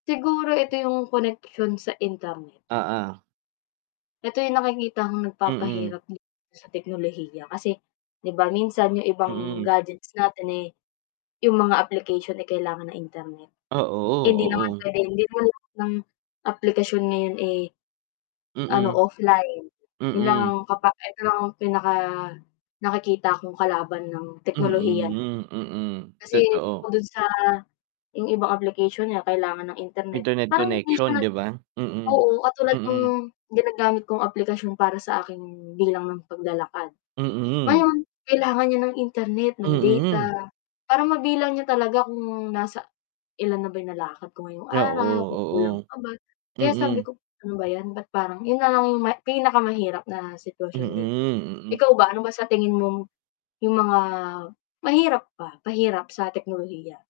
Siguro ito yung koneksyon sa internet. Oo. Ito yung nakikitang Mm. nagpapahirap sa teknolohiya kasi 'di ba, minsan yung ibang Mm. gadgets natin, eh, yung mga application ay kailangan ng internet. Ah, Hindi naman oo, oo. pwedeng hindi naman lahat ng aplikasyon ngayon, eh, ano Mm. offline. Yun lang ang Mm. kapa eto lang pinaka-nakikita kong kalaban ng teknolohiya. Mm, hmm, mm, Kasi totoo. bukod dun sa yung ibang application niya kailangan ng internet, Internet parang hindi connection siya 'di ba? Mm, oo katulad ng mm. ginagamit kong aplikasyon para sa aking bilang ng paglalakad. Mm. Ngayon kailangan niya ng Internet, ng Mm. data, para mabilang niya talaga kung nasa ilan na ba 'yong nalakad ko ngayong Ah, araw, kung kulang oo, oo. pa ba. Kaya sabi Mm. ko, ano ba 'yan, ba't parang 'yon na lang 'yong pinakamahirap na Mm, sitwasyon dito. mm. Ikaw ba ano ba sa tingin mong 'yong mga mahirap pa, pahirap sa teknolohiya?